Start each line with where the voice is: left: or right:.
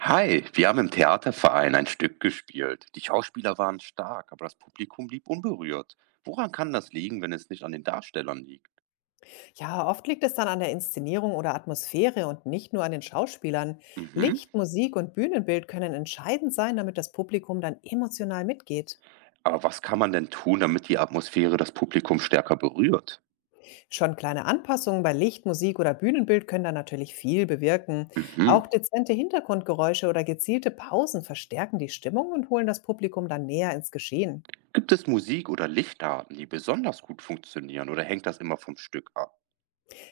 right: Hi, wir haben im Theaterverein ein Stück gespielt. Die Schauspieler waren stark, aber das Publikum blieb unberührt. Woran kann das liegen, wenn es nicht an den Darstellern liegt?
left: Ja, oft liegt es dann an der Inszenierung oder Atmosphäre und nicht nur an den Schauspielern.
right: Mhm.
left: Licht, Musik und Bühnenbild können entscheidend sein, damit das Publikum dann emotional mitgeht.
right: Aber was kann man denn tun, damit die Atmosphäre das Publikum stärker berührt?
left: Schon kleine Anpassungen bei Licht, Musik oder Bühnenbild können dann natürlich viel bewirken.
right: Mhm.
left: Auch dezente Hintergrundgeräusche oder gezielte Pausen verstärken die Stimmung und holen das Publikum dann näher ins Geschehen.
right: Gibt es Musik oder Lichtarten, die besonders gut funktionieren, oder hängt das immer vom Stück ab?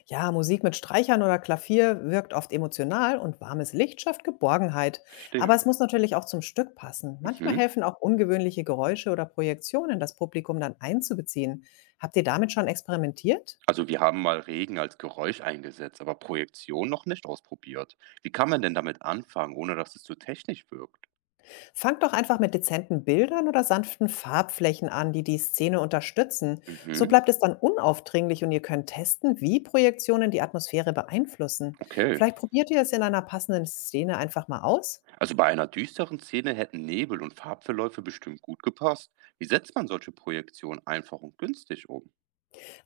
left: Ja, Musik mit Streichern oder Klavier wirkt oft emotional und warmes Licht schafft Geborgenheit. Aber
right: Verstehe.
left: es muss natürlich auch zum Stück passen. Manchmal
right: Mhm.
left: helfen auch ungewöhnliche Geräusche oder Projektionen, das Publikum dann einzubeziehen. Habt ihr damit schon experimentiert?
right: Also wir haben mal Regen als Geräusch eingesetzt, aber Projektion noch nicht ausprobiert. Wie kann man denn damit anfangen, ohne dass es zu technisch wirkt?
left: Fangt doch einfach mit dezenten Bildern oder sanften Farbflächen an, die die Szene unterstützen. So
right: Mhm.
left: bleibt es dann unaufdringlich und ihr könnt testen, wie Projektionen die Atmosphäre beeinflussen.
right: Okay.
left: Vielleicht probiert ihr es in einer passenden Szene einfach mal aus.
right: Also bei einer düsteren Szene hätten Nebel und Farbverläufe bestimmt gut gepasst. Wie setzt man solche Projektionen einfach und günstig um?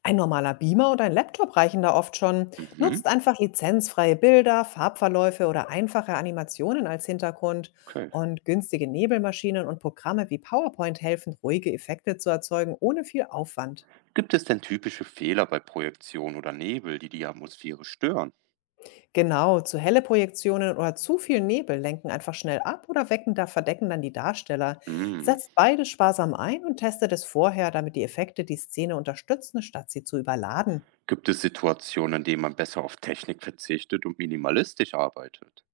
left: Ein normaler Beamer oder ein Laptop reichen da oft schon.
right: Mhm,
left: Nutzt einfach lizenzfreie Bilder, Farbverläufe oder einfache Animationen als Hintergrund.
right: okay.
left: Und günstige Nebelmaschinen und Programme wie PowerPoint helfen, ruhige Effekte zu erzeugen, ohne viel Aufwand.
right: Gibt es denn typische Fehler bei Projektionen oder Nebel, die die Atmosphäre stören?
left: Genau, zu helle Projektionen oder zu viel Nebel lenken einfach schnell ab oder wecken da verdecken dann die Darsteller.
right: Hm.
left: Setzt beides sparsam ein und testet es vorher, damit die Effekte die Szene unterstützen, statt sie zu überladen.
right: Gibt es Situationen, in denen man besser auf Technik verzichtet und minimalistisch arbeitet?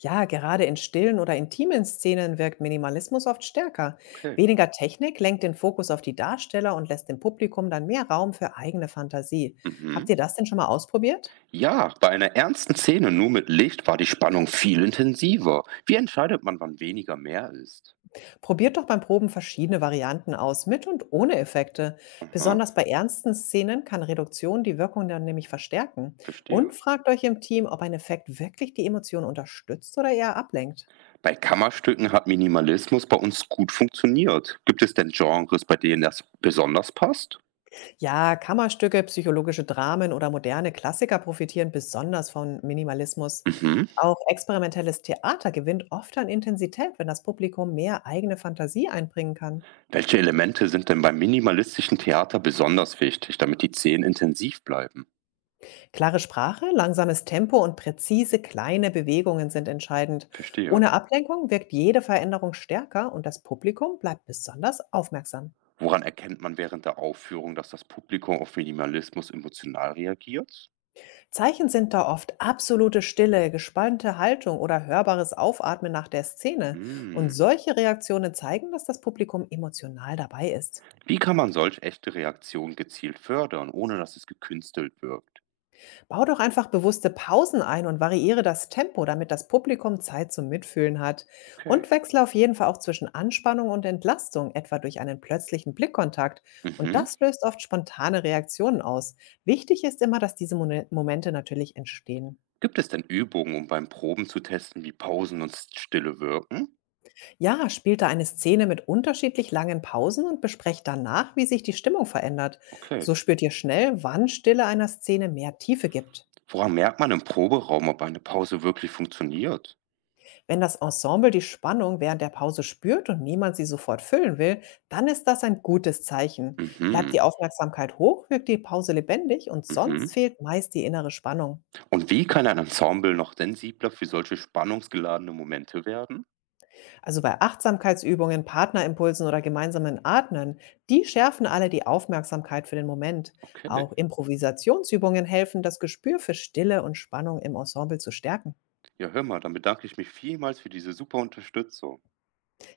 left: Ja, gerade in stillen oder intimen Szenen wirkt Minimalismus oft stärker.
right: Okay.
left: Weniger Technik lenkt den Fokus auf die Darsteller und lässt dem Publikum dann mehr Raum für eigene Fantasie. Habt
right: Mhm.
left: ihr das denn schon mal ausprobiert?
right: Ja, bei einer ernsten Szene nur mit Licht war die Spannung viel intensiver. Wie entscheidet man, wann weniger mehr ist?
left: Probiert doch beim Proben verschiedene Varianten aus, mit und ohne Effekte.
right: Aha,
left: Besonders bei ernsten Szenen kann Reduktion die Wirkung dann nämlich verstärken.
right: verstehe.
left: Und fragt euch im Team, ob ein Effekt wirklich die Emotion unterstützt oder eher ablenkt.
right: Bei Kammerstücken hat Minimalismus bei uns gut funktioniert. Gibt es denn Genres, bei denen das besonders passt?
left: Ja, Kammerstücke, psychologische Dramen oder moderne Klassiker profitieren besonders von Minimalismus.
right: Mhm.
left: Auch experimentelles Theater gewinnt oft an Intensität, wenn das Publikum mehr eigene Fantasie einbringen kann.
right: Welche Elemente sind denn beim minimalistischen Theater besonders wichtig, damit die Szenen intensiv bleiben?
left: Klare Sprache, langsames Tempo und präzise kleine Bewegungen sind entscheidend.
right: Verstehe.
left: Ohne Ablenkung wirkt jede Veränderung stärker und das Publikum bleibt besonders aufmerksam.
right: Woran erkennt man während der Aufführung, dass das Publikum auf Minimalismus emotional reagiert?
left: Zeichen sind da oft absolute Stille, gespannte Haltung oder hörbares Aufatmen nach der Szene. Und
right: Hm.
left: solche Reaktionen zeigen, dass das Publikum emotional dabei ist.
right: Wie kann man solch echte Reaktionen gezielt fördern, ohne dass es gekünstelt wirkt?
left: Bau doch einfach bewusste Pausen ein und variiere das Tempo, damit das Publikum Zeit zum Mitfühlen hat.
right: Okay.
left: Und wechsle auf jeden Fall auch zwischen Anspannung und Entlastung, etwa durch einen plötzlichen Blickkontakt. Und
right: Mhm.
left: das löst oft spontane Reaktionen aus. Wichtig ist immer, dass diese Momente natürlich entstehen.
right: Gibt es denn Übungen, um beim Proben zu testen, wie Pausen und Stille wirken?
left: Ja, spielt da eine Szene mit unterschiedlich langen Pausen und besprecht danach, wie sich die Stimmung verändert.
right: Okay.
left: So spürt ihr schnell, wann Stille einer Szene mehr Tiefe gibt.
right: Woran merkt man im Proberaum, ob eine Pause wirklich funktioniert?
left: Wenn das Ensemble die Spannung während der Pause spürt und niemand sie sofort füllen will, dann ist das ein gutes Zeichen. Bleibt
right: Mhm,
left: die Aufmerksamkeit hoch, wirkt die Pause lebendig und
right: mhm.
left: sonst fehlt meist die innere Spannung.
right: Und wie kann ein Ensemble noch sensibler für solche spannungsgeladene Momente werden?
left: Also bei Achtsamkeitsübungen, Partnerimpulsen oder gemeinsamen Atmen, die schärfen alle die Aufmerksamkeit für den Moment.
right: Okay.
left: Auch Improvisationsübungen helfen, das Gespür für Stille und Spannung im Ensemble zu stärken.
right: Ja, hör mal, dann bedanke ich mich vielmals für diese super Unterstützung.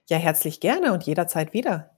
left: Ja, herzlich gerne und jederzeit wieder.